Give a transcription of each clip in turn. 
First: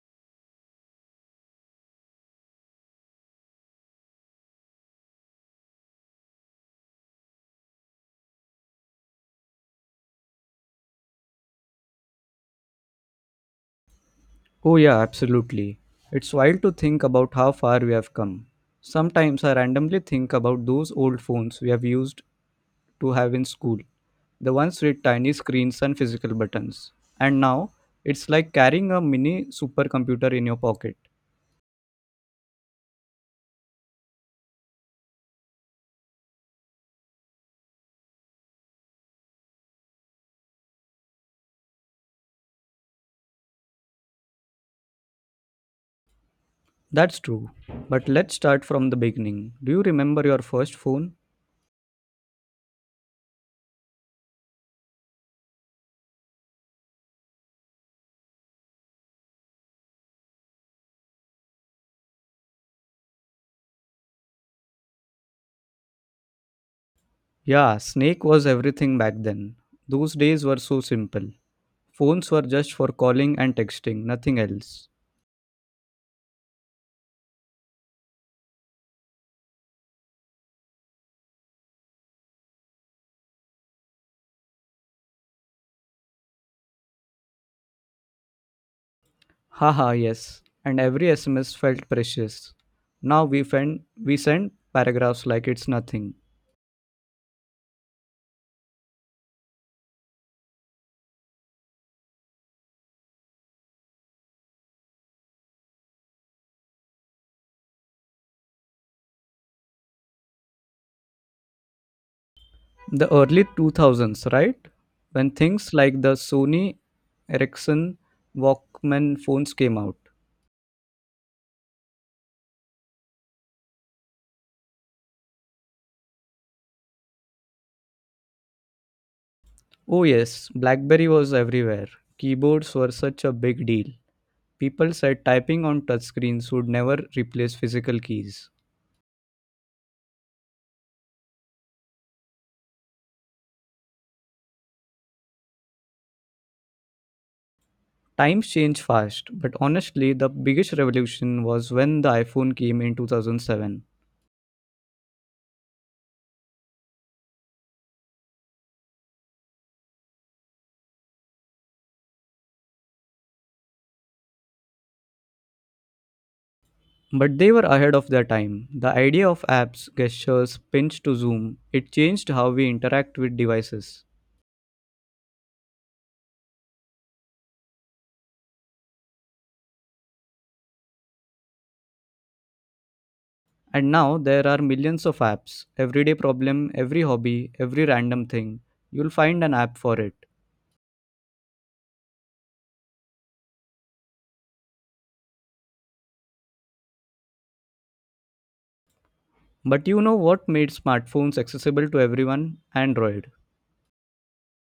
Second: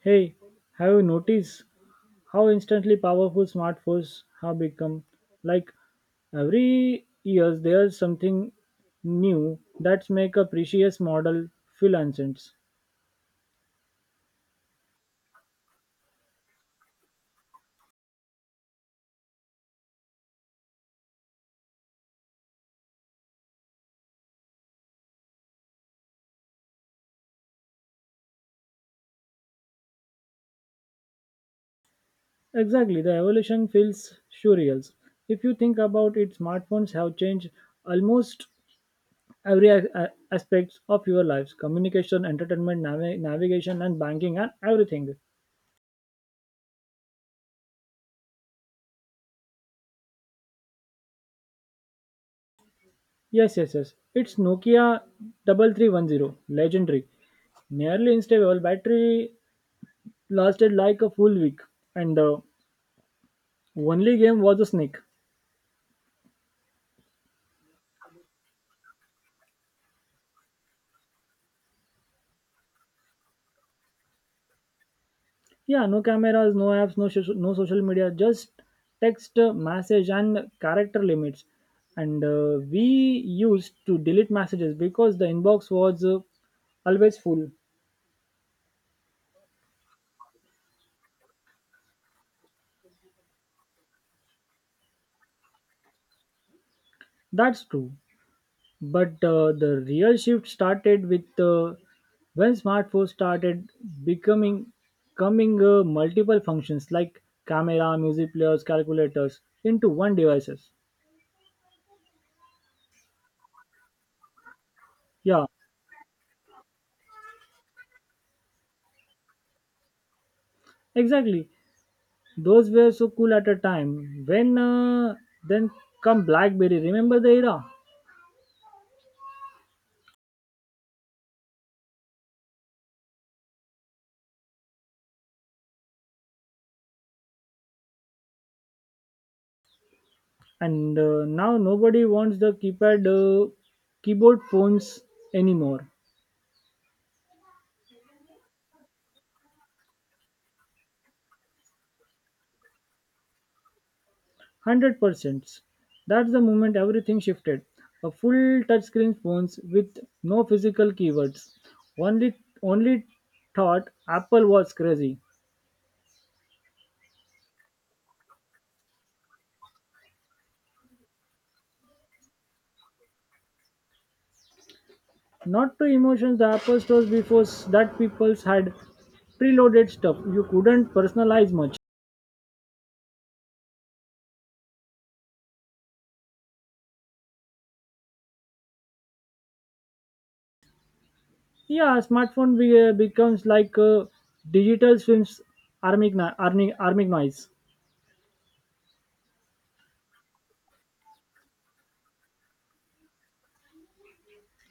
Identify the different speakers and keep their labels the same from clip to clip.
Speaker 1: Hey, have you noticed how instantly powerful smartphones have become? Like every year there's something new that's make a precious model feel ancient.
Speaker 2: Oh, yeah, absolutely. It's wild to think about how far we have come. Sometimes I randomly think about those old phones we have used to have in school, the ones with tiny screens and physical buttons. And now, it's like carrying a mini supercomputer in your pocket.
Speaker 1: Exactly, the evolution feels surreal. If you think about it, smartphones have changed almost every aspects of your lives: communication, entertainment, navigation, and banking, and everything.
Speaker 2: That's true. But let's start from the beginning. Do you remember your first phone?
Speaker 1: Yes, yes, yes. It's Nokia 3310, legendary. Nearly instable, battery lasted like a full week, and the only game was a snake.
Speaker 2: Yeah, Snake was everything back then. Those days were so simple. Phones were just for calling and texting, nothing else.
Speaker 1: Yeah, no cameras, no apps, no, no social media, just text, message, and character limits. And we used to delete messages because the inbox was always full.
Speaker 2: Haha, yes. And every SMS felt precious. Now we send paragraphs like it's nothing.
Speaker 1: That's true. But the real shift started with when smartphones started becoming coming multiple functions like camera, music players, calculators into one devices.
Speaker 2: The early 2000s, right? When
Speaker 1: Yeah,
Speaker 2: things like the Sony Ericsson Walkman phones came out.
Speaker 1: exactly. Those were so cool at a time. When then come BlackBerry. Remember the era?
Speaker 2: Oh, yes, Blackberry was everywhere. Keyboards were such a big deal. People said typing on touchscreens would never replace physical keys.
Speaker 1: And now nobody wants the keypad keyboard phones anymore.
Speaker 2: Times change fast, but honestly, the biggest revolution was when the iPhone came in 2007.
Speaker 1: One hundred percent. That's the moment everything shifted. A full touchscreen phones with no physical keywords. Only only thought Apple was crazy.
Speaker 2: But they were ahead of their time. The idea of apps, gestures, pinch to zoom, it changed how we interact with devices.
Speaker 1: Not to emotions the Apple stores before that people's had preloaded stuff. You couldn't personalize much.
Speaker 2: And now there are millions of apps. Everyday problem, every hobby, every random thing, you'll find an app for it.
Speaker 1: Yeah, smartphone becomes like a digital swims army knives.
Speaker 2: But you know what made smartphones accessible to everyone? Android.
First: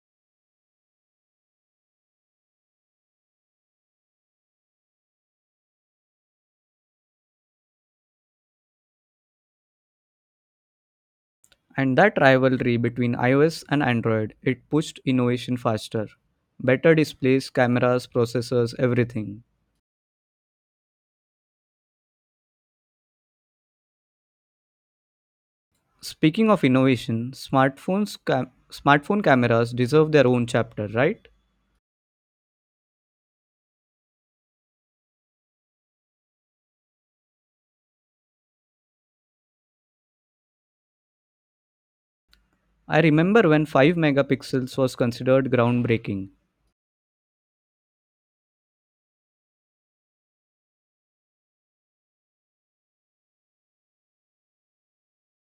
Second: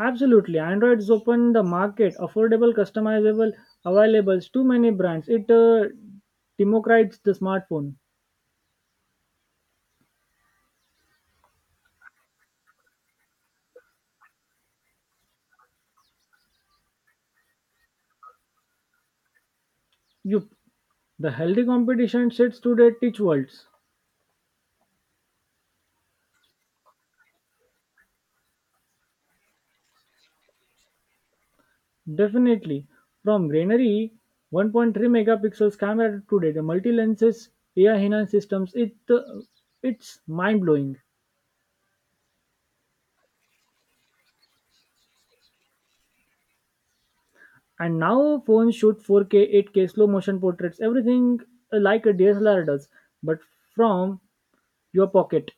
Speaker 1: Absolutely. Android's opened the market, affordable, customizable, availables, too many brands. It democratizes the smartphone.
Speaker 2: And that rivalry between iOS and Android, it pushed innovation faster. Better displays, cameras, processors, everything.
Speaker 1: Yup. The healthy competition sits today teach worlds.
Speaker 2: Speaking of innovation, smartphone cameras deserve their own chapter, right?
Speaker 1: Definitely. From granary 1.3 megapixels camera today, the multi lenses AI enhanced systems, it's mind blowing.
Speaker 2: I remember when 5 megapixels was considered groundbreaking.
Speaker 1: And now phones shoot 4K, 8K, slow motion portraits, everything like a DSLR does, but from your pocket.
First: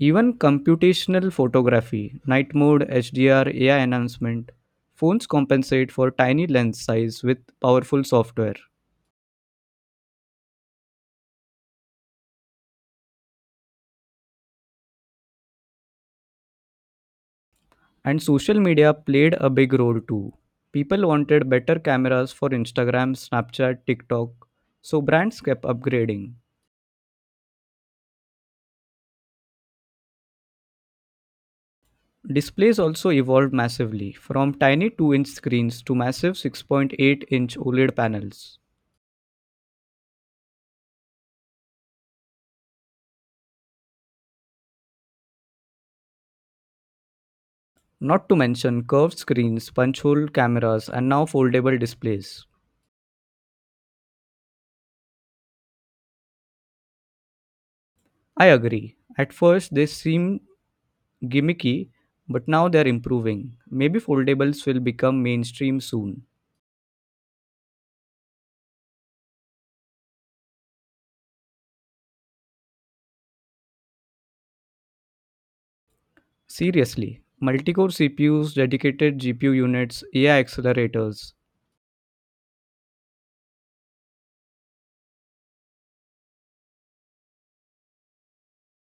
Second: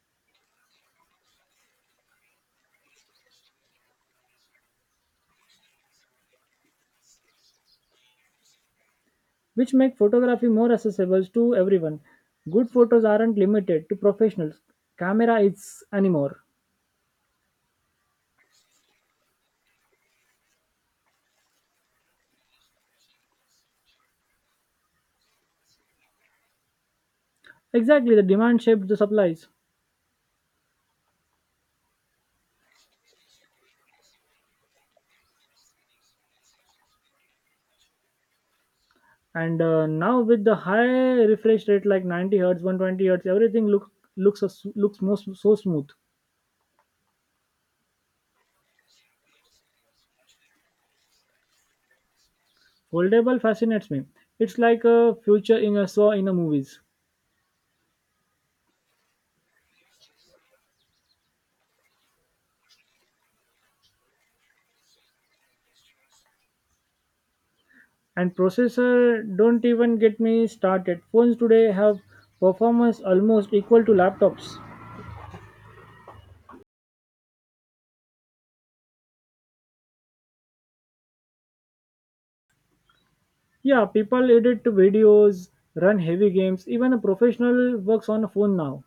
Speaker 2: Even computational photography, night mode, HDR, AI enhancement, phones compensate for tiny lens size with powerful software.
Speaker 1: Which make photography more accessible to everyone. Good photos aren't limited to professionals. Camera is anymore.
Speaker 2: And social media played a big role too. People wanted better cameras for Instagram, Snapchat, TikTok, so brands kept upgrading.
Speaker 1: Exactly, the demand shaped the supplies.
Speaker 2: Displays also evolved massively, from tiny 2-inch screens to massive 6.8-inch OLED panels.
Speaker 1: And now with the high refresh rate like 90 hertz, 120 hertz, everything looks most so smooth.
Speaker 2: Not to mention curved screens, punch hole cameras, and now foldable displays.
Speaker 1: Foldable fascinates me. It's like a future in a saw in a movies.
Speaker 2: I agree. At first, they seem gimmicky, but now they're improving. Maybe foldables will become mainstream soon.
Speaker 1: And processor don't even get me started. Phones today have performance almost equal to laptops.
Speaker 2: Seriously, multi core CPUs, dedicated GPU units, AI accelerators,
Speaker 1: Yeah, people edit videos, run heavy games, even a professional works on a phone now.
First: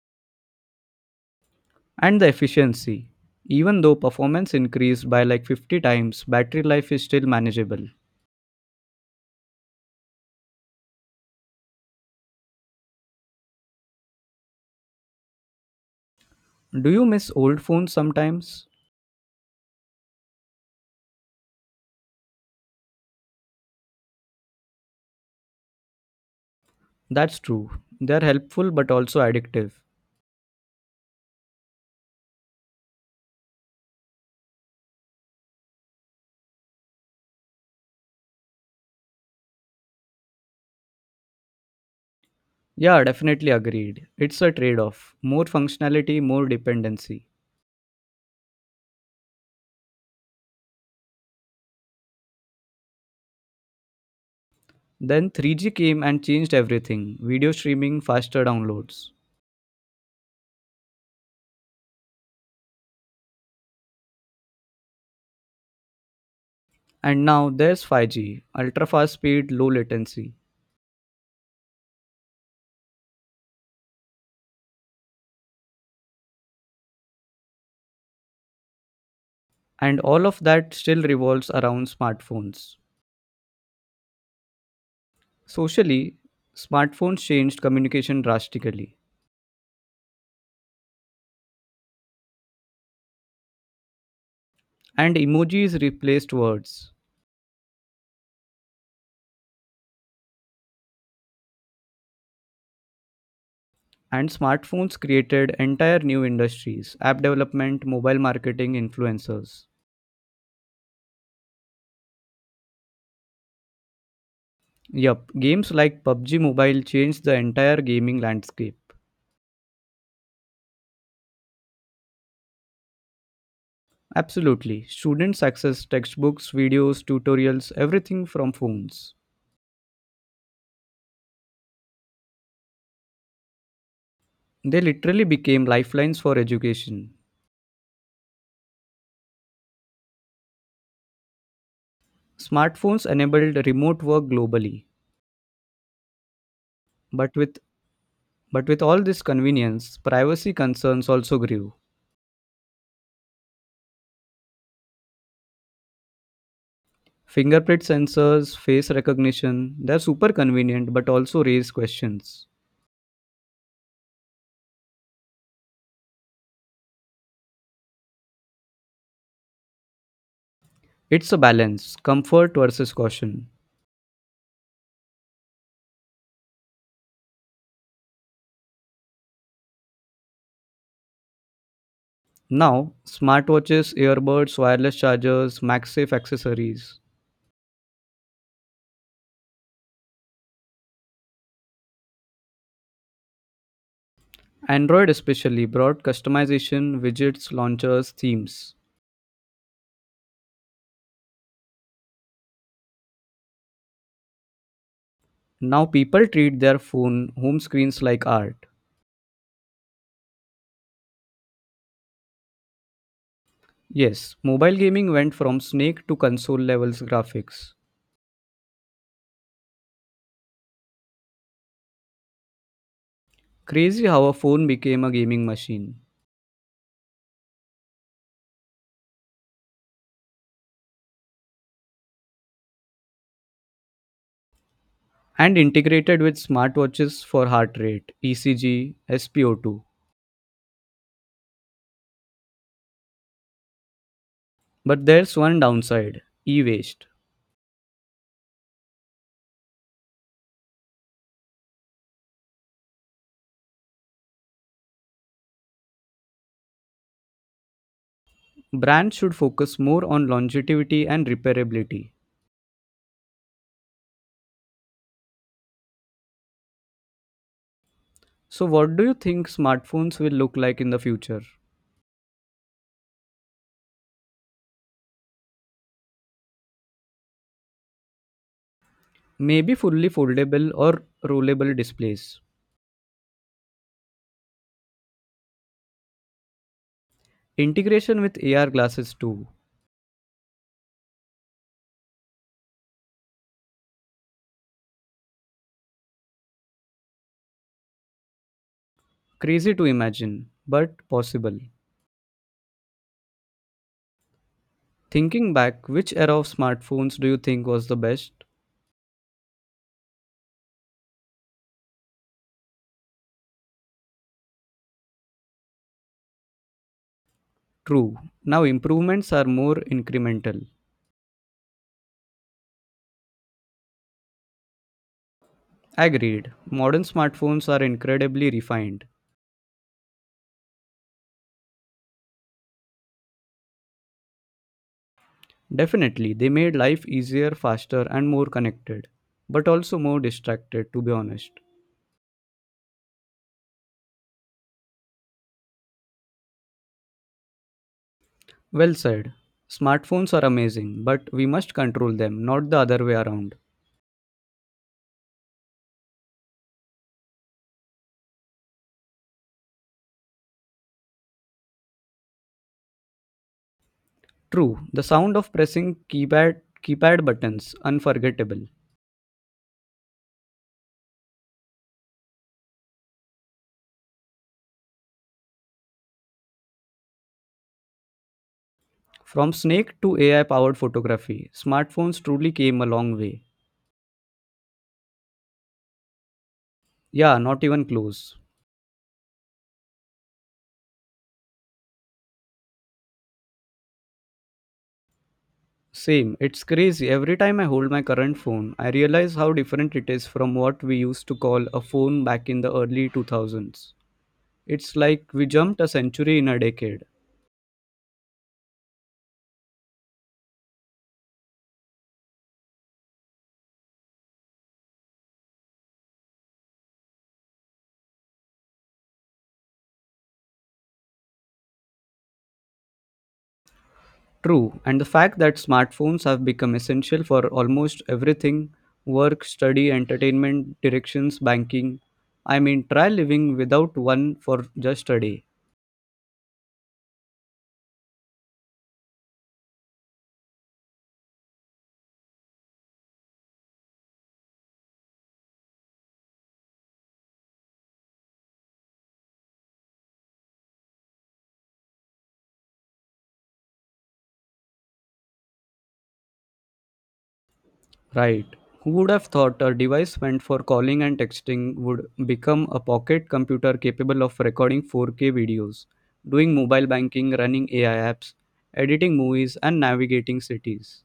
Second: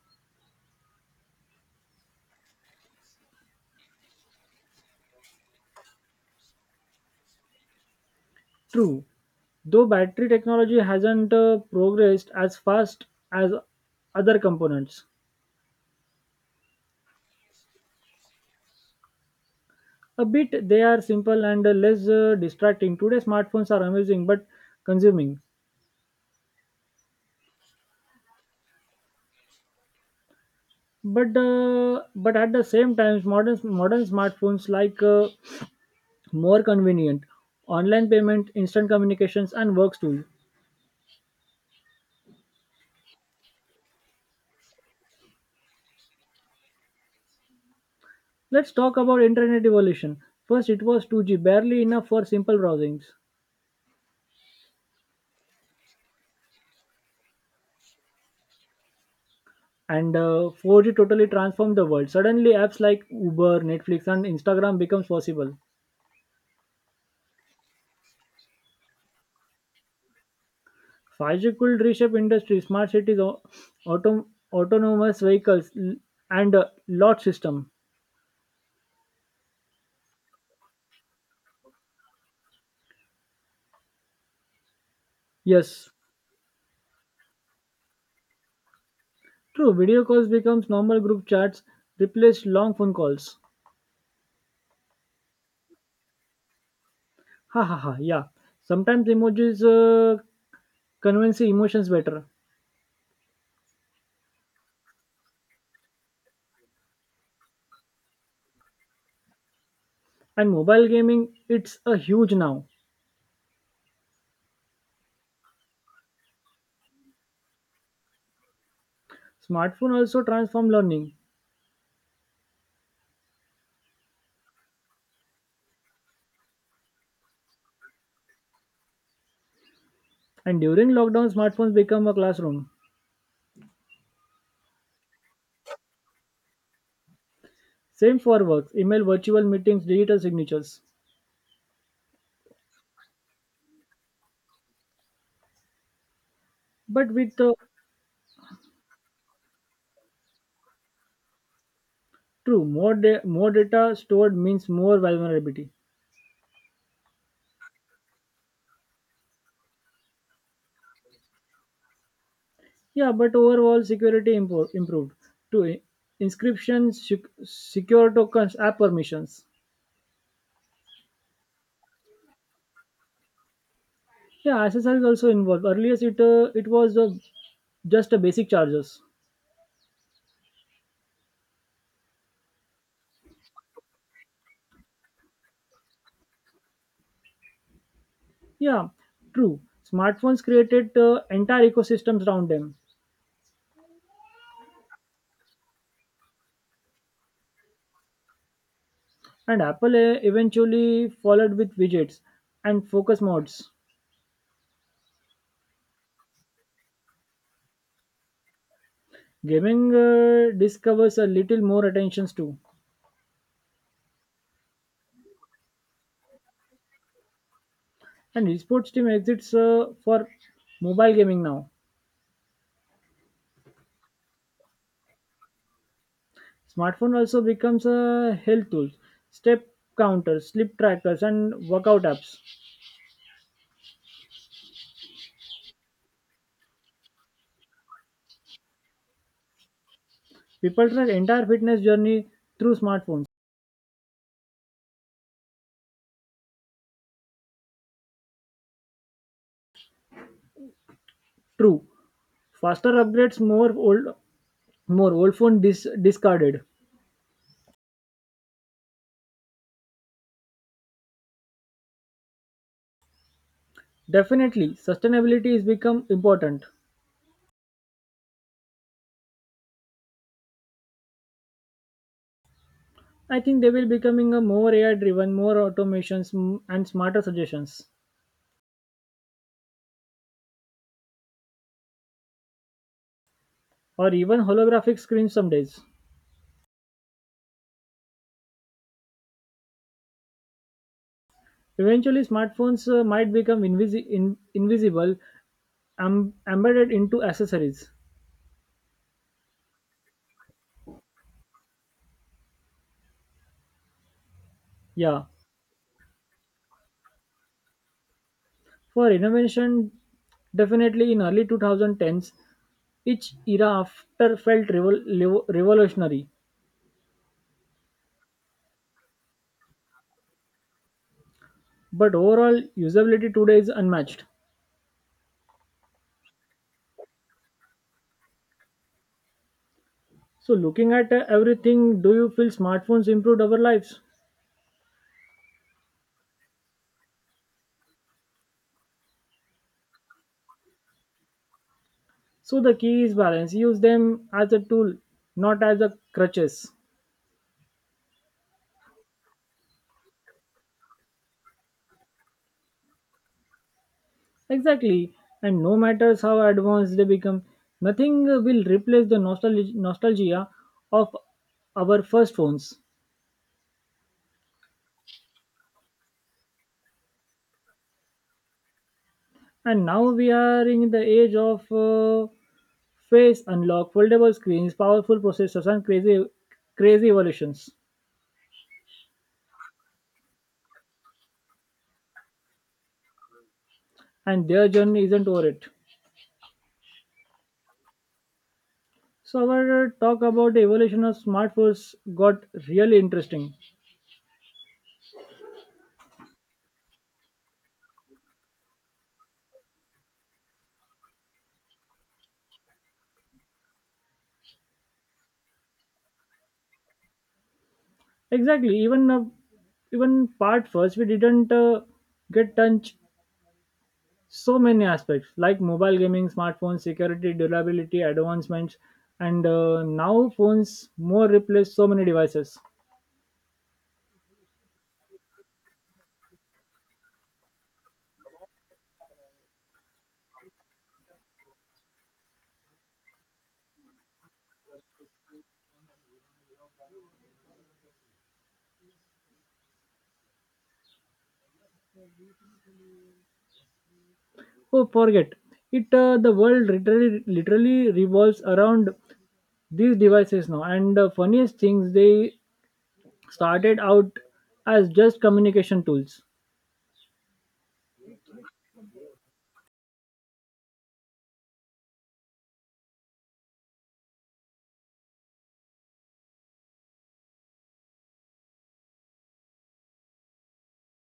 Speaker 2: and the efficiency. Even though performance increased by like 50 times, battery life is still manageable.
Speaker 1: True, though battery technology hasn't progressed as fast as other components.
Speaker 2: Do you miss old phones sometimes?
Speaker 1: A bit they are simple and less distracting. Today smartphones are amazing but consuming.
Speaker 2: That's true. They're helpful but also addictive.
Speaker 1: But at the same time, modern smartphones like more convenient, online payment, instant communications, and works tool.
Speaker 2: Yeah, definitely agreed. It's a trade off. More functionality, more dependency.
Speaker 1: Let's talk about internet evolution. First, it was 2G, barely enough for simple browsings.
Speaker 2: Then 3G came and changed everything video streaming, faster downloads.
Speaker 1: And 4G totally transformed the world. Suddenly, apps like Uber, Netflix, and Instagram becomes possible.
Speaker 2: And now there's 5G, ultra fast speed, low latency.
Speaker 1: 5G could reshape industry, smart cities, autom- autonomous vehicles, and lot system.
Speaker 2: And all of that still revolves around smartphones.
Speaker 1: Yes,
Speaker 2: Socially, smartphones changed communication drastically,
Speaker 1: true. Video calls becomes normal group chats, replaced long phone calls.
Speaker 2: and emojis replaced words.
Speaker 1: Ha ha ha. Yeah. Sometimes emojis convince emotions better.
Speaker 2: And smartphones created entire new industries app development, mobile marketing, influencers.
Speaker 1: And mobile gaming, it's a huge now.
Speaker 2: Yup, games like PUBG Mobile changed the entire gaming landscape.
Speaker 1: Smartphone also transform learning,
Speaker 2: Absolutely. Students access textbooks, videos, tutorials, everything from phones.
Speaker 1: and during lockdown, smartphones become a classroom.
Speaker 2: They literally became lifelines for education.
Speaker 1: Same for work, email, virtual meetings, digital signatures.
Speaker 2: Smartphones enabled remote work globally,
Speaker 1: But
Speaker 2: but
Speaker 1: with the
Speaker 2: with But with all this convenience, privacy concerns also grew.
Speaker 1: true More more data stored means more vulnerability.
Speaker 2: Fingerprint sensors, face recognition, they're super convenient but also raise questions.
Speaker 1: Yeah, but overall security improved to inscriptions, secure tokens, app permissions.
Speaker 2: It's a balance, comfort versus caution.
Speaker 1: Yeah, SSL is also involved. Earlier, it was just a basic charges.
Speaker 2: Now, smartwatches, earbuds, wireless chargers, MagSafe accessories.
Speaker 1: Yeah, true. Smartphones created entire ecosystems around them.
Speaker 2: Android especially brought customization, widgets, launchers, themes.
Speaker 1: And Apple eventually followed with widgets and focus modes.
Speaker 2: Now people treat their phone home screens like art.
Speaker 1: Gaming discovers a little more attentions too,
Speaker 2: Yes, mobile gaming went from snake to console levels graphics.
Speaker 1: and esports team exits for mobile gaming now.
Speaker 2: Crazy how a phone became a gaming machine
Speaker 1: Smartphone also becomes a health tool, step counters, sleep trackers, and workout apps.
Speaker 2: and integrated with smartwatches for heart rate, ECG, SpO2.
Speaker 1: People track entire fitness journey through smartphones.
Speaker 2: But there's one downside e waste.
Speaker 1: True, faster upgrades, more old phone discarded.
Speaker 2: Brands should focus more on longevity and repairability.
Speaker 1: Definitely, sustainability is become important.
Speaker 2: So, what do you think smartphones will look like in the future?
Speaker 1: I think they will becoming a more AI driven, more automations and smarter suggestions,
Speaker 2: Maybe fully foldable or rollable displays.
Speaker 1: or even holographic screens some days.
Speaker 2: Integration with AR glasses too.
Speaker 1: Eventually, smartphones might become invisible, embedded into accessories.
Speaker 2: Crazy to imagine, but possible.
Speaker 1: Yeah,
Speaker 2: Thinking back, which era of smartphones do you think was the best?
Speaker 1: for innovation, definitely in early 2010s, each era after felt revolutionary,
Speaker 2: True. Now improvements are more incremental.
Speaker 1: but overall usability today is unmatched.
Speaker 2: Agreed. Modern smartphones are incredibly refined.
Speaker 1: So, looking at everything, do you feel smartphones improved our lives?
Speaker 2: Definitely, they made life easier, faster, and more connected, but also more distracted, to be honest.
Speaker 1: So the key is balance. Use them as a tool, not as a crutches.
Speaker 2: Well said. Smartphones are amazing, but we must control them, not the other way around.
Speaker 1: Exactly. And no matters how advanced they become, nothing will replace the nostalgia of our first phones.
Speaker 2: True, the sound of pressing keypad buttons unforgettable.
Speaker 1: And now we are in the age of face unlock, foldable screens, powerful processors, and crazy, crazy evolutions.
Speaker 2: From snake to AI powered photography, smartphones truly came a long way.
Speaker 1: And their journey isn't over it.
Speaker 2: Yeah, not even close.
Speaker 1: So our talk about the evolution of smartphones got really interesting.
Speaker 2: Same, it's crazy. Every time I hold my current phone, I realize how different it is from what we used to call a phone back in the early 2000s. It's like we jumped a century in a decade.
Speaker 1: Exactly. Even part first, we didn't get touch so many aspects like mobile gaming, smartphones, security, durability, advancements, and now phones more replace so many devices.
Speaker 2: True, and the fact that smartphones have become essential for almost everything work, study, entertainment, directions, banking. I mean, try living without one for just a day.
Speaker 1: Oh, forget it. The world literally revolves around these devices now. And the funniest things, they started out as just communication tools.
Speaker 2: Right. Who would have thought a device meant for calling and texting would become a pocket computer capable of recording 4K videos, doing mobile banking, running AI apps, editing movies, and navigating cities?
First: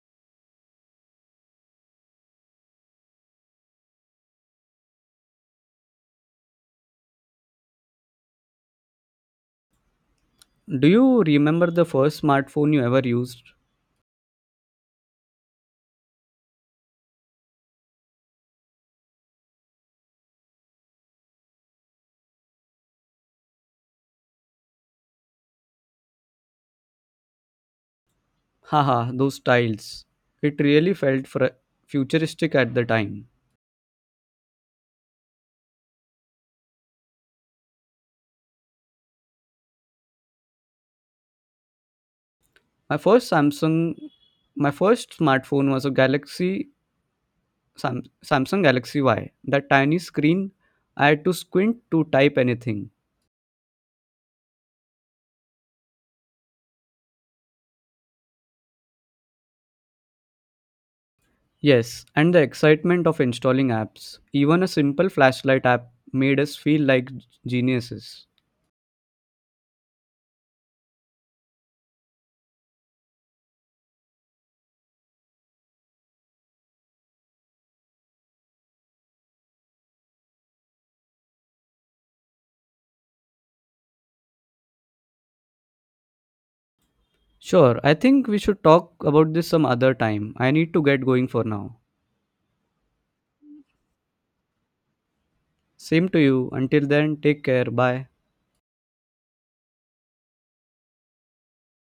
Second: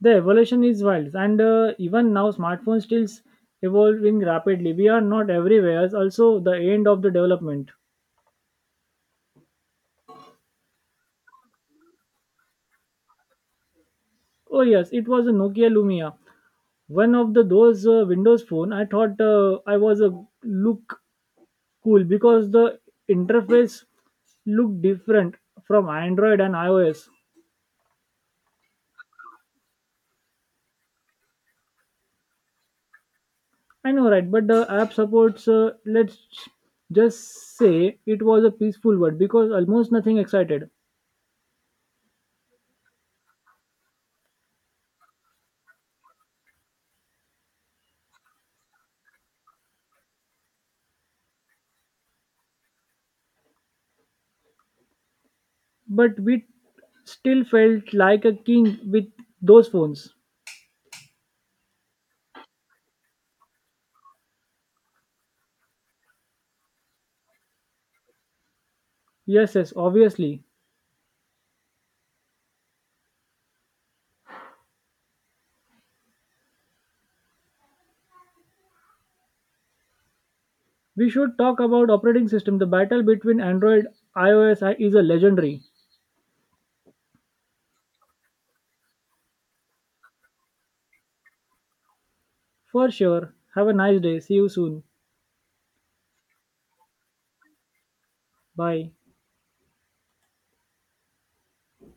Speaker 1: The evolution is wild, and even now smartphones still evolving rapidly. We are not everywhere also the end of the development.
Speaker 2: Do you remember the first smartphone you ever used?
Speaker 1: Oh, yes, it was a Nokia Lumia, one of the those Windows phone. I thought, I was a look cool because the interface looked different from Android and iOS.
Speaker 2: Haha, those tiles. It really felt futuristic at the time.
Speaker 1: I know, right? But the app supports, let's just say it was a peaceful one because almost nothing excited.
Speaker 2: My first Samsung, my first smartphone was a Galaxy Samsung Galaxy Y, that tiny screen I had to squint to type anything.
Speaker 1: But we still felt like a king with those phones.
Speaker 2: Yes, and the excitement of installing apps. Even a simple flashlight app made us feel like geniuses.
Speaker 1: Yes, yes, obviously. We should talk about operating system. The battle between Android iOS is a legendary.
Speaker 2: Sure, I think we should talk about this some other time. I need to get going for now.
Speaker 1: For sure. Have a nice day. See you soon.
Speaker 2: Same to you. Until then, take care. Bye.
Speaker 1: Bye.